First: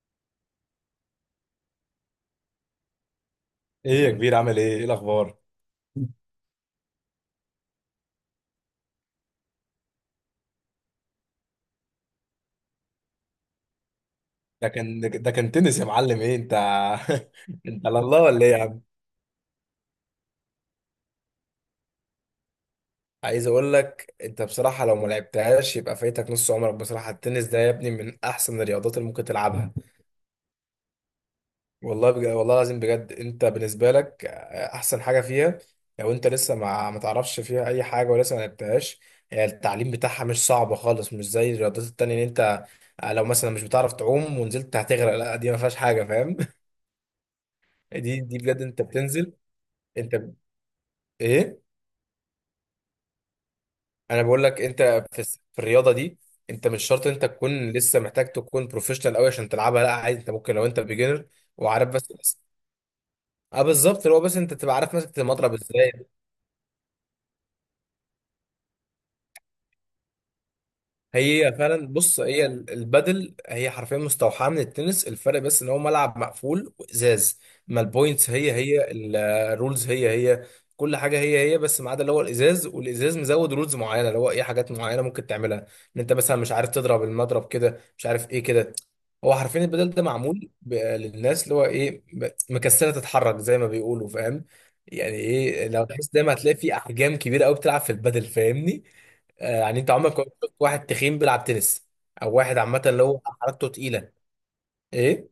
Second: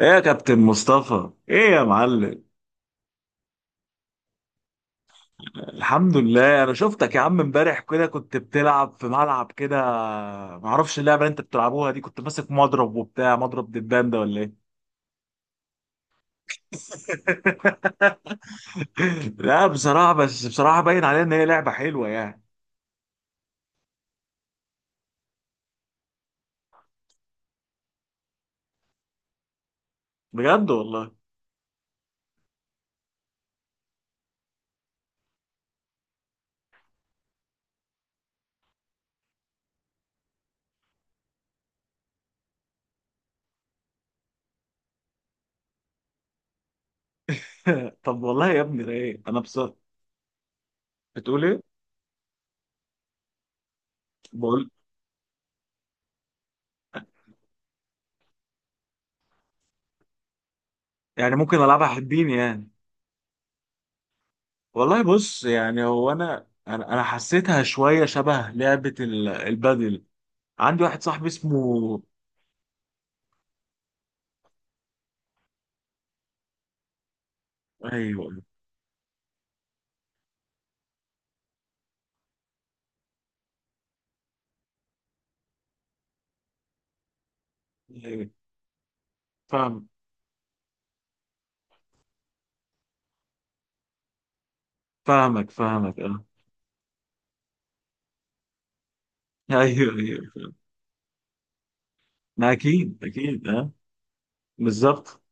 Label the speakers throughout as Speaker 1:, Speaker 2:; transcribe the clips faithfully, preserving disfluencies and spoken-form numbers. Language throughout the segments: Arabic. Speaker 1: ايه يا كابتن مصطفى، ايه يا معلم.
Speaker 2: ايه يا كبير، عامل ايه؟ ايه الاخبار؟
Speaker 1: الحمد لله. انا شفتك يا عم امبارح كده، كنت بتلعب في ملعب كده. معرفش اللعبه اللي انت بتلعبوها دي. كنت ماسك مضرب وبتاع مضرب دبان ده ولا ايه؟
Speaker 2: ده كان ده كان تنس يا معلم. ايه انت؟ انت على الله ولا ايه يا عم؟
Speaker 1: لا بصراحه، بس بصراحه باين عليها ان هي لعبه حلوه يعني.
Speaker 2: عايز اقول لك، انت بصراحه لو ما لعبتهاش يبقى فايتك نص عمرك. بصراحه التنس ده يا ابني من احسن الرياضات اللي ممكن تلعبها.
Speaker 1: بجد والله.
Speaker 2: والله بجد، والله العظيم بجد، انت بالنسبه لك آه، احسن حاجه فيها، لو انت لسه ما ما تعرفش فيها اي حاجه ولسه ما لعبتهاش. هي التعليم بتاعها مش صعب خالص، مش زي الرياضات التانية ان انت آه، لو مثلا مش بتعرف تعوم ونزلت هتغرق، لا دي ما فيهاش حاجه. فاهم؟ دي
Speaker 1: طب
Speaker 2: دي
Speaker 1: والله
Speaker 2: بجد
Speaker 1: يا ابني
Speaker 2: انت
Speaker 1: ده ايه؟
Speaker 2: بتنزل.
Speaker 1: انا بصراحه.
Speaker 2: انت
Speaker 1: بتقول
Speaker 2: ايه؟
Speaker 1: ايه؟
Speaker 2: انا بقول لك
Speaker 1: بقول
Speaker 2: انت، في الس- في الرياضه دي انت مش شرط انت تكون لسه محتاج تكون بروفيشنال قوي عشان تلعبها. لا عادي انت ممكن لو انت بيجنر
Speaker 1: يعني ممكن العبها
Speaker 2: وعارف، بس
Speaker 1: حبيني
Speaker 2: بس
Speaker 1: يعني.
Speaker 2: اه بالظبط، اللي هو بس انت تبقى عارف
Speaker 1: والله
Speaker 2: ماسك
Speaker 1: بص،
Speaker 2: المضرب
Speaker 1: يعني
Speaker 2: ازاي.
Speaker 1: هو انا انا أنا حسيتها شويه شبه لعبه ال- البادل. عندي واحد صاحبي
Speaker 2: هي فعلا
Speaker 1: اسمه.
Speaker 2: بص، هي ال- البادل هي حرفيا مستوحاه من التنس، الفرق بس ان هو ملعب مقفول وازاز. ما
Speaker 1: ايوه
Speaker 2: البوينتس هي هي، ال- الرولز هي هي، كل حاجه هي هي، بس ما عدا اللي هو الازاز. والازاز مزود رولز معينه، اللي هو ايه، حاجات معينه ممكن تعملها. ان انت مثلا مش عارف تضرب المضرب كده، مش
Speaker 1: ايوه
Speaker 2: عارف ايه كده. هو حرفيا
Speaker 1: فاهم.
Speaker 2: البدل ده معمول ب- للناس اللي هو ايه، ب- مكسله تتحرك زي ما بيقولوا. فاهم؟ يعني
Speaker 1: فاهمك
Speaker 2: ايه، لو
Speaker 1: فاهمك
Speaker 2: تحس
Speaker 1: اه.
Speaker 2: دايما هتلاقي في احجام كبيره قوي بتلعب في البدل. فاهمني؟ آه، يعني انت
Speaker 1: ايوه
Speaker 2: عمرك
Speaker 1: ايوه
Speaker 2: ما
Speaker 1: فاهم.
Speaker 2: شفت واحد تخين بيلعب تنس، او
Speaker 1: ما
Speaker 2: واحد عامه
Speaker 1: اكيد
Speaker 2: اللي هو
Speaker 1: اكيد
Speaker 2: حركته
Speaker 1: اه.
Speaker 2: تقيله.
Speaker 1: بالظبط.
Speaker 2: ايه؟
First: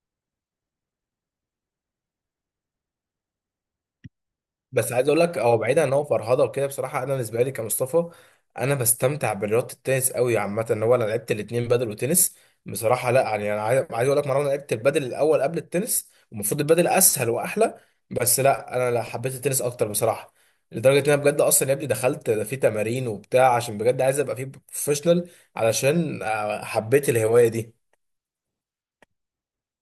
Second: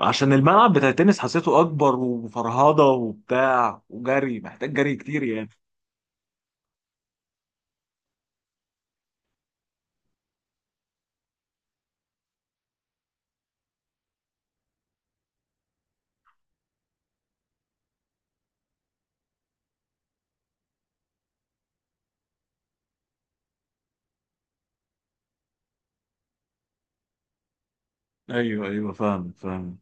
Speaker 1: عشان الملعب بتاع التنس حسيته اكبر وفرهضه وبتاع وجري، محتاج
Speaker 2: بس
Speaker 1: جري
Speaker 2: عايز اقول
Speaker 1: كتير
Speaker 2: لك،
Speaker 1: يعني.
Speaker 2: هو بعيدا ان هو فرهده وكده، بصراحه انا بالنسبه لي كمصطفى، انا بستمتع برياضه التنس قوي عامه. ان هو انا لعبت الاثنين، بدل وتنس. بصراحه لا، يعني انا عايز عايز اقول لك مره، انا لعبت البدل الاول قبل التنس، ومفروض البدل اسهل واحلى، بس لا انا لا حبيت التنس اكتر بصراحه. لدرجه ان انا بجد اصلا يا ابني دخلت في تمارين وبتاع، عشان بجد عايز ابقى فيه بروفيشنال، علشان آه، حبيت الهوايه دي.
Speaker 1: ايوه ايوه فاهم فاهم.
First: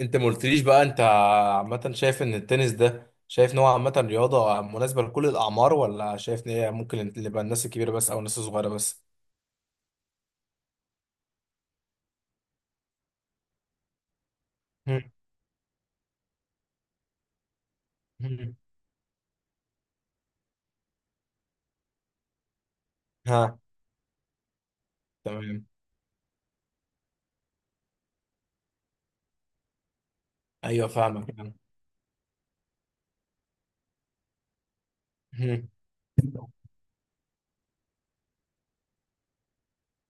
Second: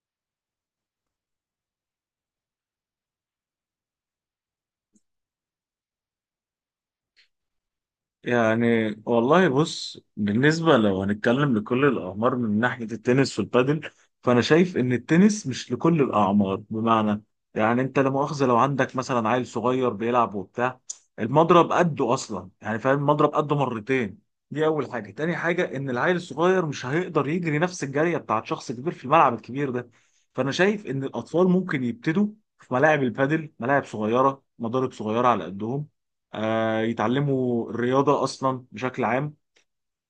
Speaker 2: انت ما قلتليش بقى انت عامة شايف ان التنس ده، شايف ان هو عامة رياضة مناسبة لكل الأعمار، ولا شايف ان هي ممكن تبقى الناس الكبيرة بس أو الناس الصغيرة
Speaker 1: يعني
Speaker 2: بس؟
Speaker 1: والله بص، بالنسبة لو هنتكلم لكل الأعمار من ناحية التنس والبادل، فأنا شايف إن
Speaker 2: هم.
Speaker 1: التنس مش لكل الأعمار بمعنى. يعني أنت لا مؤاخذة،
Speaker 2: هم.
Speaker 1: لو عندك مثلا عيل صغير بيلعب وبتاع، المضرب قده أصلا، يعني فاهم المضرب قده
Speaker 2: ها.
Speaker 1: مرتين. دي أول حاجة. تاني
Speaker 2: تمام.
Speaker 1: حاجة إن العيل الصغير مش هيقدر يجري نفس الجرية بتاعت شخص كبير في الملعب الكبير ده. فأنا شايف
Speaker 2: أيوه
Speaker 1: إن الأطفال
Speaker 2: فاهمك.
Speaker 1: ممكن يبتدوا في ملاعب البادل، ملاعب صغيرة مضارب صغيرة على
Speaker 2: هم.
Speaker 1: قدهم. آه، يتعلموا الرياضة أصلا بشكل عام.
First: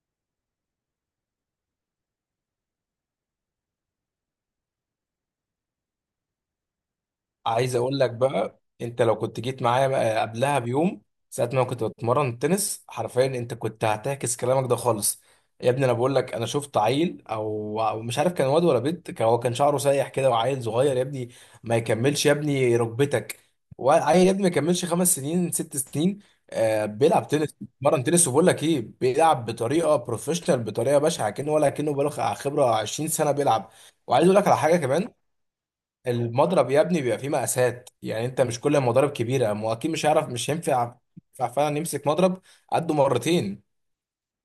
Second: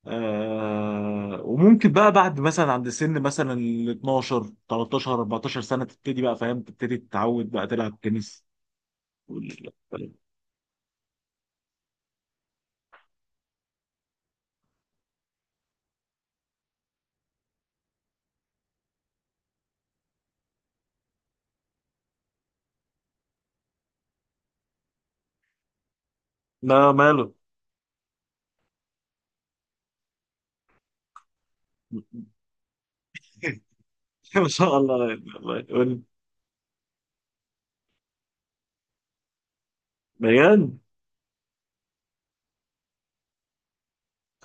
Speaker 1: آه، وممكن بقى بعد مثلا عند سن مثلا ال اثنا عشر تلتاشر اربعتاشر سنة تبتدي بقى، فاهم، تبتدي تتعود بقى
Speaker 2: عايز اقول
Speaker 1: تلعب
Speaker 2: لك
Speaker 1: تنس.
Speaker 2: بقى، انت لو كنت جيت معايا بقى قبلها بيوم، ساعه ما كنت بتمرن تنس، حرفيا انت كنت هتعكس كلامك ده خالص. يا ابني انا بقول لك، انا شفت عيل او أو مش عارف كان واد ولا بنت، كان هو كان شعره سايح كده، وعيل صغير يا ابني، ما يكملش يا ابني ركبتك، وعيل يا ابني ما يكملش خمس سنين ست سنين، آه
Speaker 1: لا
Speaker 2: بيلعب
Speaker 1: ماله.
Speaker 2: تنس، بيتمرن تنس، وبقول لك ايه، بيلعب بطريقه بروفيشنال، بطريقه بشعه، كأنه ولا كأنه بقاله خبره عشرين سنه بيلعب. وعايز اقول لك
Speaker 1: ما
Speaker 2: على
Speaker 1: شاء
Speaker 2: حاجه
Speaker 1: الله،
Speaker 2: كمان،
Speaker 1: الله يقول.
Speaker 2: المضرب يا ابني بيبقى فيه مقاسات، يعني انت مش كل المضارب كبيره، ما هو اكيد مش هيعرف، مش
Speaker 1: بجد.
Speaker 2: هينفع ينفع فعلا يمسك مضرب قده مرتين.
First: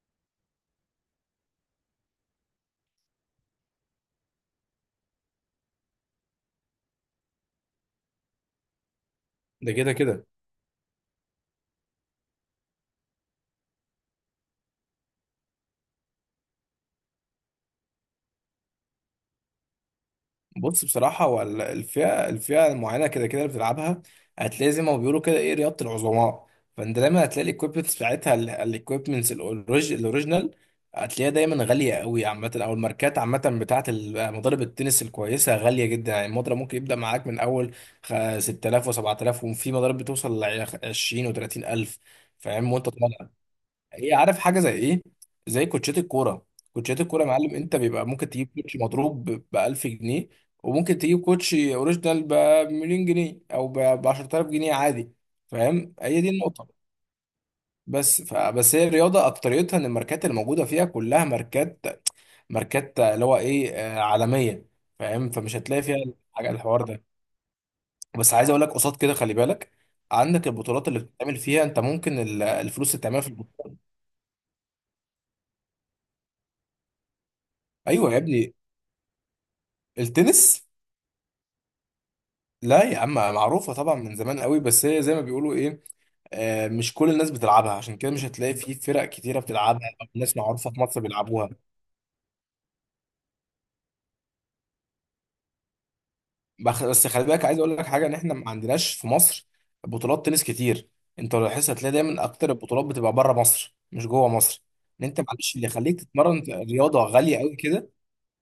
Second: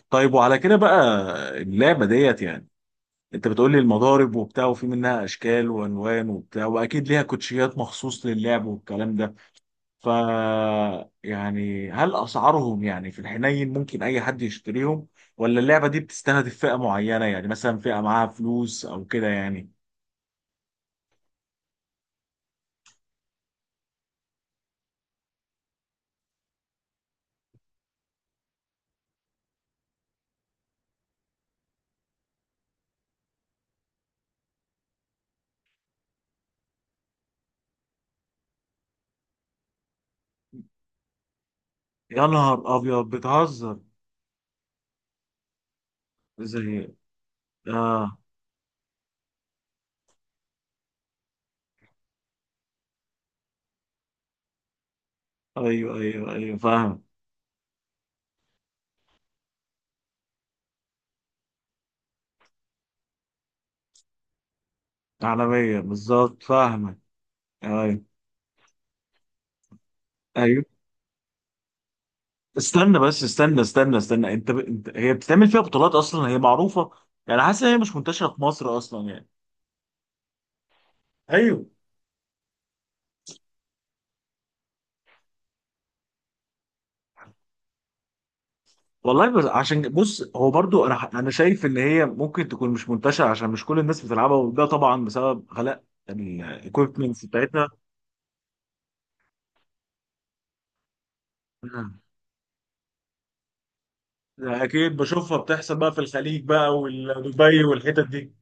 Speaker 1: طيب وعلى كده بقى، اللعبة ديت يعني، انت بتقول لي المضارب وبتاع، وفي منها اشكال والوان وبتاع، واكيد ليها كوتشيات مخصوص للعب والكلام ده.
Speaker 2: ده كده
Speaker 1: ف
Speaker 2: كده.
Speaker 1: يعني هل اسعارهم يعني في الحنين ممكن اي حد يشتريهم؟ ولا اللعبه دي بتستهدف فئه معينه يعني مثلا فئه معاها فلوس او كده يعني؟
Speaker 2: بص بصراحة، هو ال- الفئة الفئة المعينة كده كده اللي بتلعبها، هتلاقي زي ما بيقولوا كده ايه، رياضة العظماء. فانت دايما هتلاقي الاكويبمنتس بتاعتها، الاكويبمنتس الاوريجينال، هتلاقيها دايما غالية قوي عامة. او الماركات عامة بتاعة ال- مضارب التنس الكويسة غالية جدا. يعني المضرب ممكن يبدأ معاك من اول خ- ستة آلاف و7000، وفي مضارب بتوصل ل عشرين و ثلاثين الف.
Speaker 1: يا
Speaker 2: فاهم؟
Speaker 1: نهار
Speaker 2: وانت
Speaker 1: ابيض،
Speaker 2: طالع
Speaker 1: بتهزر.
Speaker 2: هي، عارف حاجه زي ايه؟ زي كوتشات الكوره.
Speaker 1: زي
Speaker 2: كوتشات الكوره يا معلم، انت
Speaker 1: اه،
Speaker 2: بيبقى ممكن تجيب كوتش مضروب ب ألف جنيه، وممكن تجيب كوتش اوريجينال ب مليون جنيه، او ب عشرالاف جنيه عادي. فاهم؟
Speaker 1: ايوه
Speaker 2: هي دي
Speaker 1: ايوه ايوه
Speaker 2: النقطه.
Speaker 1: فاهم.
Speaker 2: بس ف... بس هي الرياضه اكتريتها ان الماركات اللي موجوده فيها كلها ماركات، ماركات اللي هو ايه، آه، عالميه. فاهم؟ فمش
Speaker 1: عالميه
Speaker 2: هتلاقي فيها
Speaker 1: بالظبط
Speaker 2: حاجه الحوار
Speaker 1: فاهمك.
Speaker 2: ده.
Speaker 1: ايوه
Speaker 2: بس عايز اقول لك قصاد كده، خلي بالك، عندك
Speaker 1: ايوه.
Speaker 2: البطولات اللي بتتعمل فيها، انت ممكن ال- الفلوس اللي
Speaker 1: استنى
Speaker 2: بتعملها
Speaker 1: بس،
Speaker 2: في
Speaker 1: استنى
Speaker 2: البطولات.
Speaker 1: استنى استنى انت، ب... انت هي بتتعمل فيها بطولات اصلا؟ هي معروفه يعني؟ حاسس ان هي مش
Speaker 2: ايوه يا
Speaker 1: منتشره في
Speaker 2: ابني.
Speaker 1: مصر اصلا يعني.
Speaker 2: التنس،
Speaker 1: ايوه.
Speaker 2: لا يا عم معروفة طبعا من زمان قوي، بس هي زي ما بيقولوا ايه، آه مش كل الناس بتلعبها، عشان كده مش هتلاقي في فرق
Speaker 1: والله
Speaker 2: كتيرة
Speaker 1: بس عشان
Speaker 2: بتلعبها او
Speaker 1: بص،
Speaker 2: ناس
Speaker 1: هو
Speaker 2: معروفة في
Speaker 1: برضو انا
Speaker 2: مصر
Speaker 1: ح- انا
Speaker 2: بيلعبوها.
Speaker 1: شايف ان هي ممكن تكون مش منتشره عشان مش كل الناس بتلعبها، وده طبعا بسبب غلاء
Speaker 2: بخ- بس خلي
Speaker 1: الايكويبمنتس
Speaker 2: بالك، عايز
Speaker 1: بتاعتها.
Speaker 2: اقول لك حاجة، ان احنا ما عندناش في مصر بطولات تنس كتير. انت لو لاحظت هتلاقي
Speaker 1: مم.
Speaker 2: دايما اكتر البطولات بتبقى بره مصر مش جوه مصر.
Speaker 1: اكيد
Speaker 2: ان انت
Speaker 1: بشوفها
Speaker 2: معلش اللي
Speaker 1: بتحصل بقى في
Speaker 2: يخليك
Speaker 1: الخليج
Speaker 2: تتمرن
Speaker 1: بقى
Speaker 2: رياضة غالية قوي
Speaker 1: ودبي
Speaker 2: كده،
Speaker 1: والحتت دي.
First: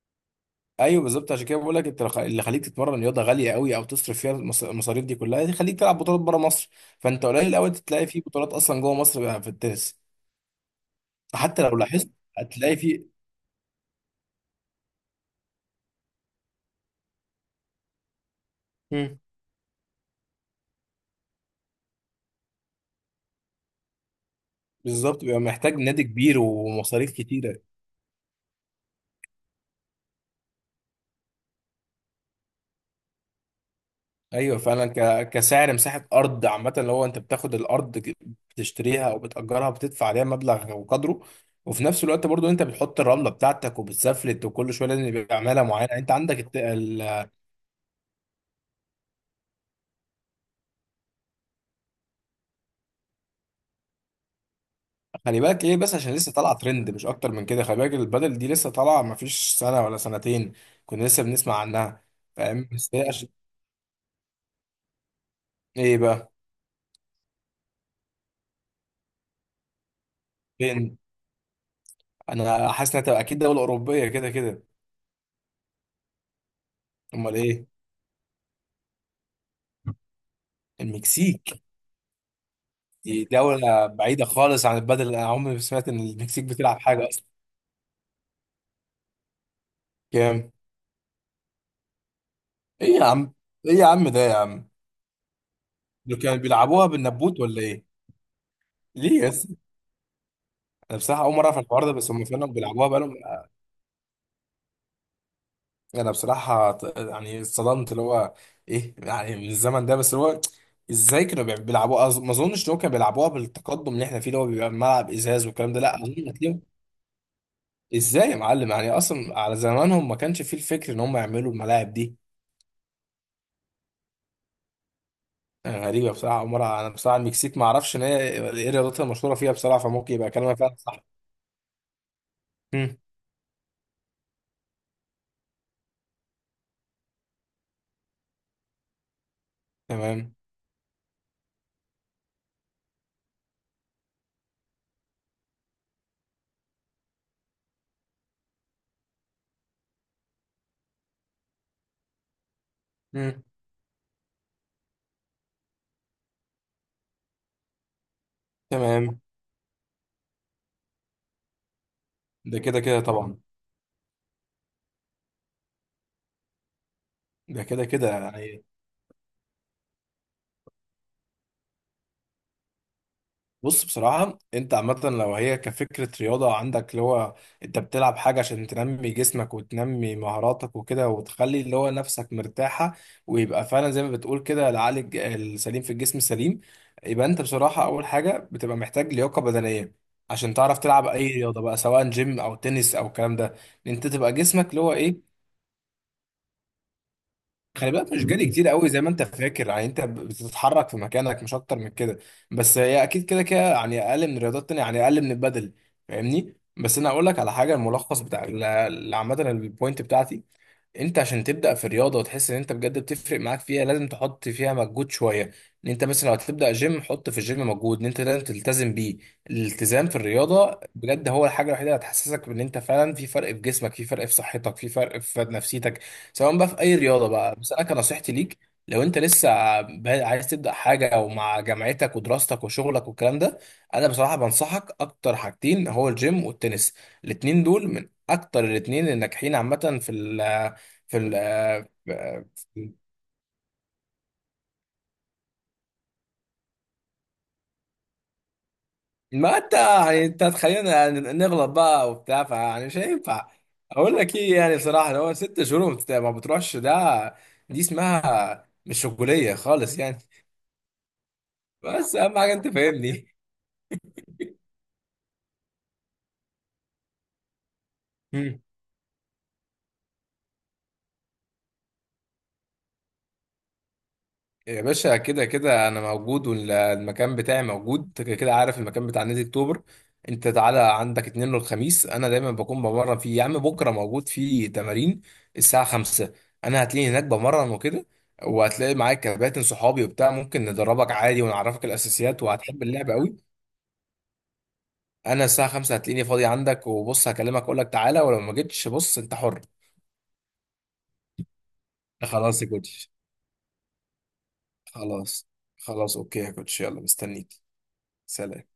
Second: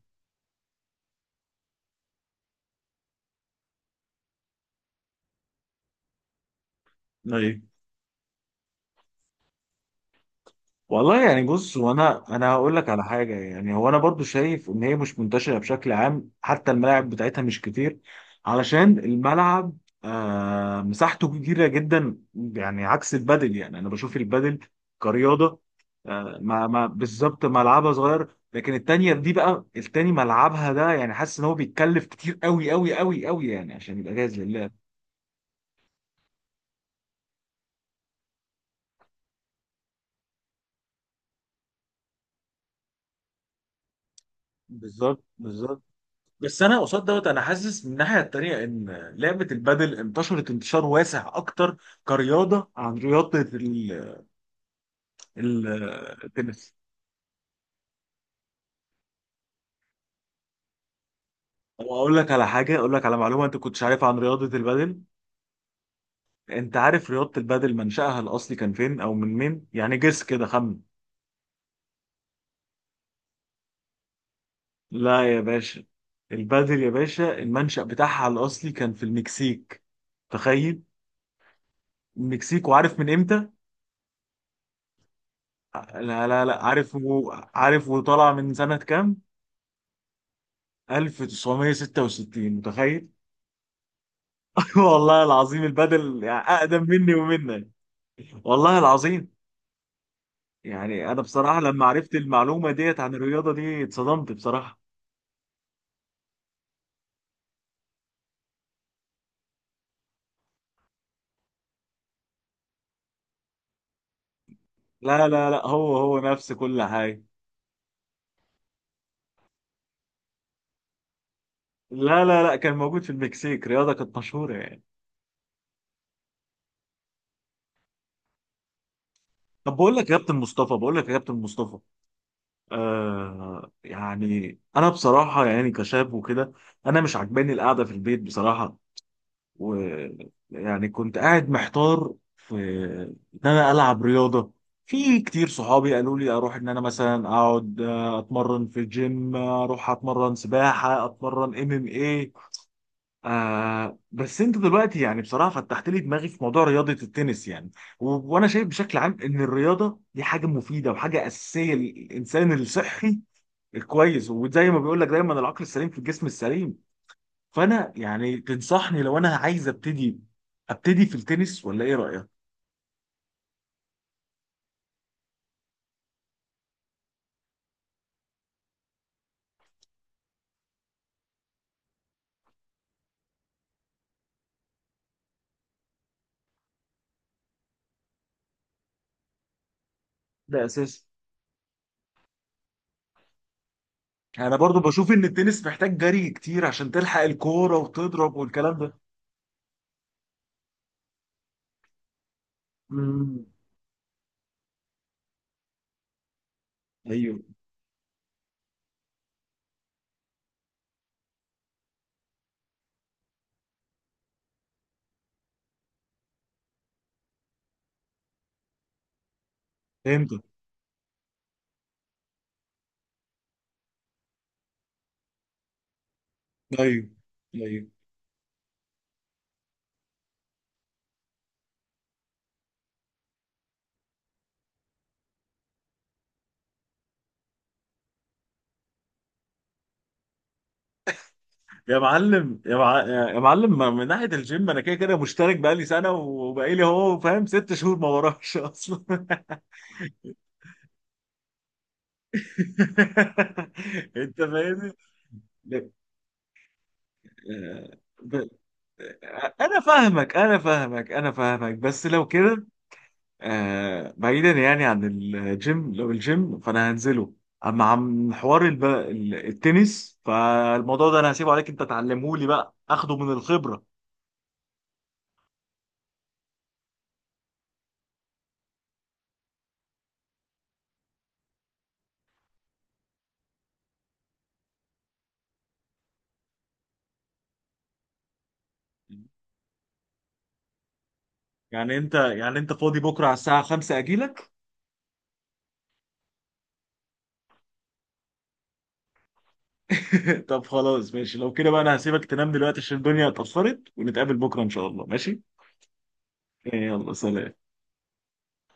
Speaker 2: ايوه بالظبط عشان كده بقول لك، انت لخ- اللي خليك تتمرن رياضة غالية قوي، او تصرف فيها المص- المصاريف دي كلها، يخليك تلعب بطولات بره مصر. فانت قليل
Speaker 1: أيوة.
Speaker 2: قوي تلاقي في بطولات اصلا جوه مصر بقى في التنس.
Speaker 1: والله يعني
Speaker 2: حتى
Speaker 1: بص،
Speaker 2: لو لاحظت
Speaker 1: وانا انا هقول
Speaker 2: هتلاقي
Speaker 1: لك على
Speaker 2: في،
Speaker 1: حاجه يعني. هو انا برضو شايف ان هي مش منتشره بشكل عام، حتى الملاعب بتاعتها مش كتير. علشان
Speaker 2: مم.
Speaker 1: الملعب آه مساحته كبيره جدا يعني، عكس البادل. يعني انا بشوف البادل
Speaker 2: بالظبط بيبقى
Speaker 1: كرياضه،
Speaker 2: محتاج نادي
Speaker 1: آه
Speaker 2: كبير
Speaker 1: ما ما
Speaker 2: ومصاريف
Speaker 1: بالظبط
Speaker 2: كتيرة.
Speaker 1: ملعبها صغير، لكن التانيه دي بقى، التاني ملعبها ده يعني حاسس ان هو بيتكلف كتير قوي قوي قوي قوي يعني عشان يبقى جاهز
Speaker 2: ايوه
Speaker 1: لله.
Speaker 2: فعلا، ك... كسعر مساحة ارض عامة، اللي هو انت بتاخد الارض، ك- بتشتريها او بتأجرها، بتدفع عليها مبلغ وقدره. وفي نفس الوقت برضو انت بتحط الرملة بتاعتك، وبتسفلت، وكل شوية لازم
Speaker 1: بالظبط
Speaker 2: يبقى عمالة
Speaker 1: بالظبط.
Speaker 2: معينة. انت عندك الت...
Speaker 1: بس انا قصاد دوت،
Speaker 2: ال...
Speaker 1: انا حاسس من الناحيه التانيه ان لعبه البادل انتشرت انتشار واسع اكتر كرياضه عن رياضه ال-
Speaker 2: خلي بالك
Speaker 1: ال-
Speaker 2: ايه، بس عشان لسه طالعة
Speaker 1: التنس.
Speaker 2: ترند مش اكتر من كده. خلي بالك البدل دي لسه طالعة مفيش سنة ولا سنتين، كنا لسه بنسمع
Speaker 1: طب
Speaker 2: عنها.
Speaker 1: اقول لك على
Speaker 2: فاهم؟
Speaker 1: حاجه،
Speaker 2: بس
Speaker 1: اقول لك
Speaker 2: هي
Speaker 1: على
Speaker 2: عشان
Speaker 1: معلومه انت كنتش عارفها عن رياضه البادل.
Speaker 2: ايه بقى؟
Speaker 1: انت عارف رياضه البادل منشأها الاصلي كان فين او من مين؟ يعني جس كده، خمن.
Speaker 2: فين؟ انا حاسس انها تبقى اكيد دوله اوروبيه كده كده.
Speaker 1: لا يا باشا. البادل يا
Speaker 2: امال
Speaker 1: باشا
Speaker 2: ايه؟
Speaker 1: المنشأ بتاعها الاصلي كان في المكسيك، تخيل.
Speaker 2: المكسيك؟
Speaker 1: المكسيك، وعارف من
Speaker 2: دي
Speaker 1: امتى؟
Speaker 2: دوله بعيده خالص عن البدل، انا عمري ما سمعت ان
Speaker 1: لا لا
Speaker 2: المكسيك
Speaker 1: لا،
Speaker 2: بتلعب
Speaker 1: عارف
Speaker 2: حاجه اصلا.
Speaker 1: و... عارف وطالع من سنه كام؟
Speaker 2: كام؟
Speaker 1: الف وتسعميه وستة وستين،
Speaker 2: ايه يا
Speaker 1: متخيل؟
Speaker 2: عم؟ ايه يا عم ده يا عم!
Speaker 1: والله العظيم
Speaker 2: دول
Speaker 1: البدل
Speaker 2: كانوا
Speaker 1: يعني أقدم
Speaker 2: بيلعبوها
Speaker 1: مني
Speaker 2: بالنبوت ولا
Speaker 1: ومنك.
Speaker 2: ايه؟
Speaker 1: والله
Speaker 2: ليه يا
Speaker 1: العظيم.
Speaker 2: اسطى؟ انا
Speaker 1: يعني أنا
Speaker 2: بصراحه اول مره اعرف
Speaker 1: بصراحة لما
Speaker 2: الحوار ده، بس
Speaker 1: عرفت
Speaker 2: هم فعلا
Speaker 1: المعلومة
Speaker 2: بيلعبوها
Speaker 1: ديت عن
Speaker 2: بقالهم.
Speaker 1: الرياضة دي اتصدمت بصراحة.
Speaker 2: انا بصراحه ط- يعني اتصدمت، اللي هو ايه، يعني من الزمن ده، بس اللي هو ازاي كانوا بيلعبوها؟ أظ- ما اظنش ان هو كانوا بيلعبوها بالتقدم اللي احنا فيه، اللي هو بيبقى ملعب
Speaker 1: لا
Speaker 2: ازاز
Speaker 1: لا لا،
Speaker 2: والكلام ده، لا
Speaker 1: هو هو
Speaker 2: اظن.
Speaker 1: نفس كل حاجة.
Speaker 2: ازاي يا معلم؟ يعني اصلا على زمانهم ما كانش فيه الفكر ان هم يعملوا الملاعب دي.
Speaker 1: لا لا لا، كان موجود في المكسيك رياضة كانت مشهورة يعني.
Speaker 2: يعني غريبه بصراحه عمرها، انا بصراحه المكسيك ما اعرفش ان هي ايه رياضتها المشهوره فيها
Speaker 1: طب
Speaker 2: بصراحه،
Speaker 1: بقول لك
Speaker 2: فممكن
Speaker 1: يا
Speaker 2: يبقى
Speaker 1: كابتن
Speaker 2: كلامك
Speaker 1: مصطفى،
Speaker 2: فعلا
Speaker 1: بقول لك
Speaker 2: صح.
Speaker 1: يا كابتن مصطفى،
Speaker 2: مم.
Speaker 1: آه يعني أنا بصراحة يعني كشاب وكده، أنا مش عاجباني القعدة في البيت بصراحة.
Speaker 2: تمام.
Speaker 1: ويعني كنت قاعد محتار في ان انا العب رياضه. في كتير صحابي قالوا لي اروح، ان انا مثلا اقعد آه، اتمرن في جيم، آه، اروح اتمرن سباحه، اتمرن ام ام ايه.
Speaker 2: مم.
Speaker 1: آه بس انت دلوقتي يعني بصراحه فتحت لي دماغي في موضوع رياضه التنس يعني. و- وانا شايف بشكل عام
Speaker 2: تمام.
Speaker 1: ان الرياضه دي حاجه مفيده وحاجه اساسيه للانسان
Speaker 2: ده كده كده
Speaker 1: الصحي
Speaker 2: طبعا.
Speaker 1: الكويس. وزي ما بيقول لك دايما، العقل السليم في الجسم السليم.
Speaker 2: ده كده
Speaker 1: فانا
Speaker 2: كده
Speaker 1: يعني
Speaker 2: يعني.
Speaker 1: تنصحني لو انا عايز ابتدي، ابتدي في التنس، ولا ايه رايك؟
Speaker 2: بص بصراحة، انت عامة لو هي كفكرة رياضة عندك، اللي هو انت بتلعب حاجة عشان تنمي جسمك وتنمي مهاراتك وكده، وتخلي اللي هو نفسك مرتاحة، ويبقى فعلا زي ما بتقول كده العقل الج- السليم في الجسم السليم. يبقى انت بصراحة اول حاجة بتبقى محتاج لياقة بدنية، عشان
Speaker 1: ده
Speaker 2: تعرف
Speaker 1: اساسي.
Speaker 2: تلعب اي رياضة بقى، سواء جيم او تنس او الكلام ده. ان انت تبقى
Speaker 1: انا
Speaker 2: جسمك
Speaker 1: برضو
Speaker 2: اللي هو
Speaker 1: بشوف ان
Speaker 2: ايه.
Speaker 1: التنس محتاج جري كتير عشان تلحق الكوره
Speaker 2: خلي بالك، مش
Speaker 1: وتضرب
Speaker 2: جري كتير
Speaker 1: والكلام
Speaker 2: قوي
Speaker 1: ده.
Speaker 2: زي ما انت فاكر. يعني انت بتتحرك في مكانك مش اكتر من كده. بس هي اكيد كده
Speaker 1: مم.
Speaker 2: كده يعني اقل من الرياضات التانية، يعني اقل من البدل. فاهمني؟ بس انا اقول
Speaker 1: ايوه
Speaker 2: لك على حاجه، الملخص بتاع ال- ال- عامه البوينت بتاعتي، انت عشان تبدا في الرياضه وتحس ان انت بجد بتفرق معاك فيها، لازم تحط فيها مجهود شويه. ان انت مثلا لو هتبدا جيم، حط في الجيم مجهود ان انت لازم تلتزم بيه. الالتزام في
Speaker 1: فهمت.
Speaker 2: الرياضه بجد هو الحاجه الوحيده اللي هتحسسك بان انت فعلا في فرق في جسمك، في فرق في صحتك، في فرق في نفسيتك، سواء بقى في اي
Speaker 1: ايوه
Speaker 2: رياضه بقى. بس انا
Speaker 1: ايوه.
Speaker 2: كنصيحتي ليك، لو انت لسه بادئ- عايز تبدا حاجه، او مع جامعتك ودراستك وشغلك والكلام ده، انا بصراحه بنصحك اكتر حاجتين، هو الجيم والتنس. الاتنين دول من اكتر الاتنين الناجحين عامه في في ال،
Speaker 1: يا
Speaker 2: في-
Speaker 1: معلم يا،
Speaker 2: في-
Speaker 1: مع... يا معلم ما- من ناحيه الجيم انا كده كده مشترك بقالي سنه وبقالي هو فاهم ست شهور ما وراش اصلا.
Speaker 2: ما انت يعني انت تخلينا يعني نغلط بقى وبتاع، فيعني مش هينفع. اقول لك
Speaker 1: انت
Speaker 2: ايه، يعني
Speaker 1: فاهمني.
Speaker 2: بصراحه لو هو ست شهور
Speaker 1: ب...
Speaker 2: وما بت- ما بتروحش ده، دي
Speaker 1: آه، ب...
Speaker 2: اسمها مش
Speaker 1: آه،
Speaker 2: رجوليه
Speaker 1: انا
Speaker 2: خالص يعني.
Speaker 1: فاهمك انا فاهمك انا فاهمك، بس
Speaker 2: بس
Speaker 1: لو
Speaker 2: اهم حاجه
Speaker 1: كده
Speaker 2: انت فاهمني.
Speaker 1: آه بعيدا يعني عن الجيم، لو الجيم فانا هنزله. اما عن حوار الب... ال- التنس، فالموضوع ده انا هسيبه عليك انت تعلمه لي بقى اخده من الخبرة.
Speaker 2: يا باشا، كده كده انا موجود والمكان بتاعي موجود. انت كده كده عارف المكان بتاع نادي اكتوبر. انت تعالى عندك اتنين والخميس انا دايما بكون بمرن فيه يا عم. بكره موجود فيه تمارين الساعه خمسة. انا هتلاقيني هناك بمرن وكده، وهتلاقي معايا كباتن صحابي وبتاع، ممكن ندربك عادي ونعرفك
Speaker 1: يعني انت
Speaker 2: الاساسيات
Speaker 1: يعني انت
Speaker 2: وهتحب
Speaker 1: فاضي
Speaker 2: اللعبه
Speaker 1: بكرة على
Speaker 2: قوي.
Speaker 1: الساعة خمسة اجيلك؟
Speaker 2: انا الساعه خمسة هتلاقيني فاضي عندك. وبص هكلمك اقول لك تعالى، ولو ما جيتش بص انت حر.
Speaker 1: طب خلاص ماشي، لو كده بقى انا هسيبك تنام
Speaker 2: خلاص يا
Speaker 1: دلوقتي عشان
Speaker 2: كوتش.
Speaker 1: الدنيا اتأخرت ونتقابل بكرة ان شاء الله، ماشي.
Speaker 2: خلاص. خلاص اوكي يا كوتش، يلا
Speaker 1: يلا، سلام.
Speaker 2: مستنيك. سلام.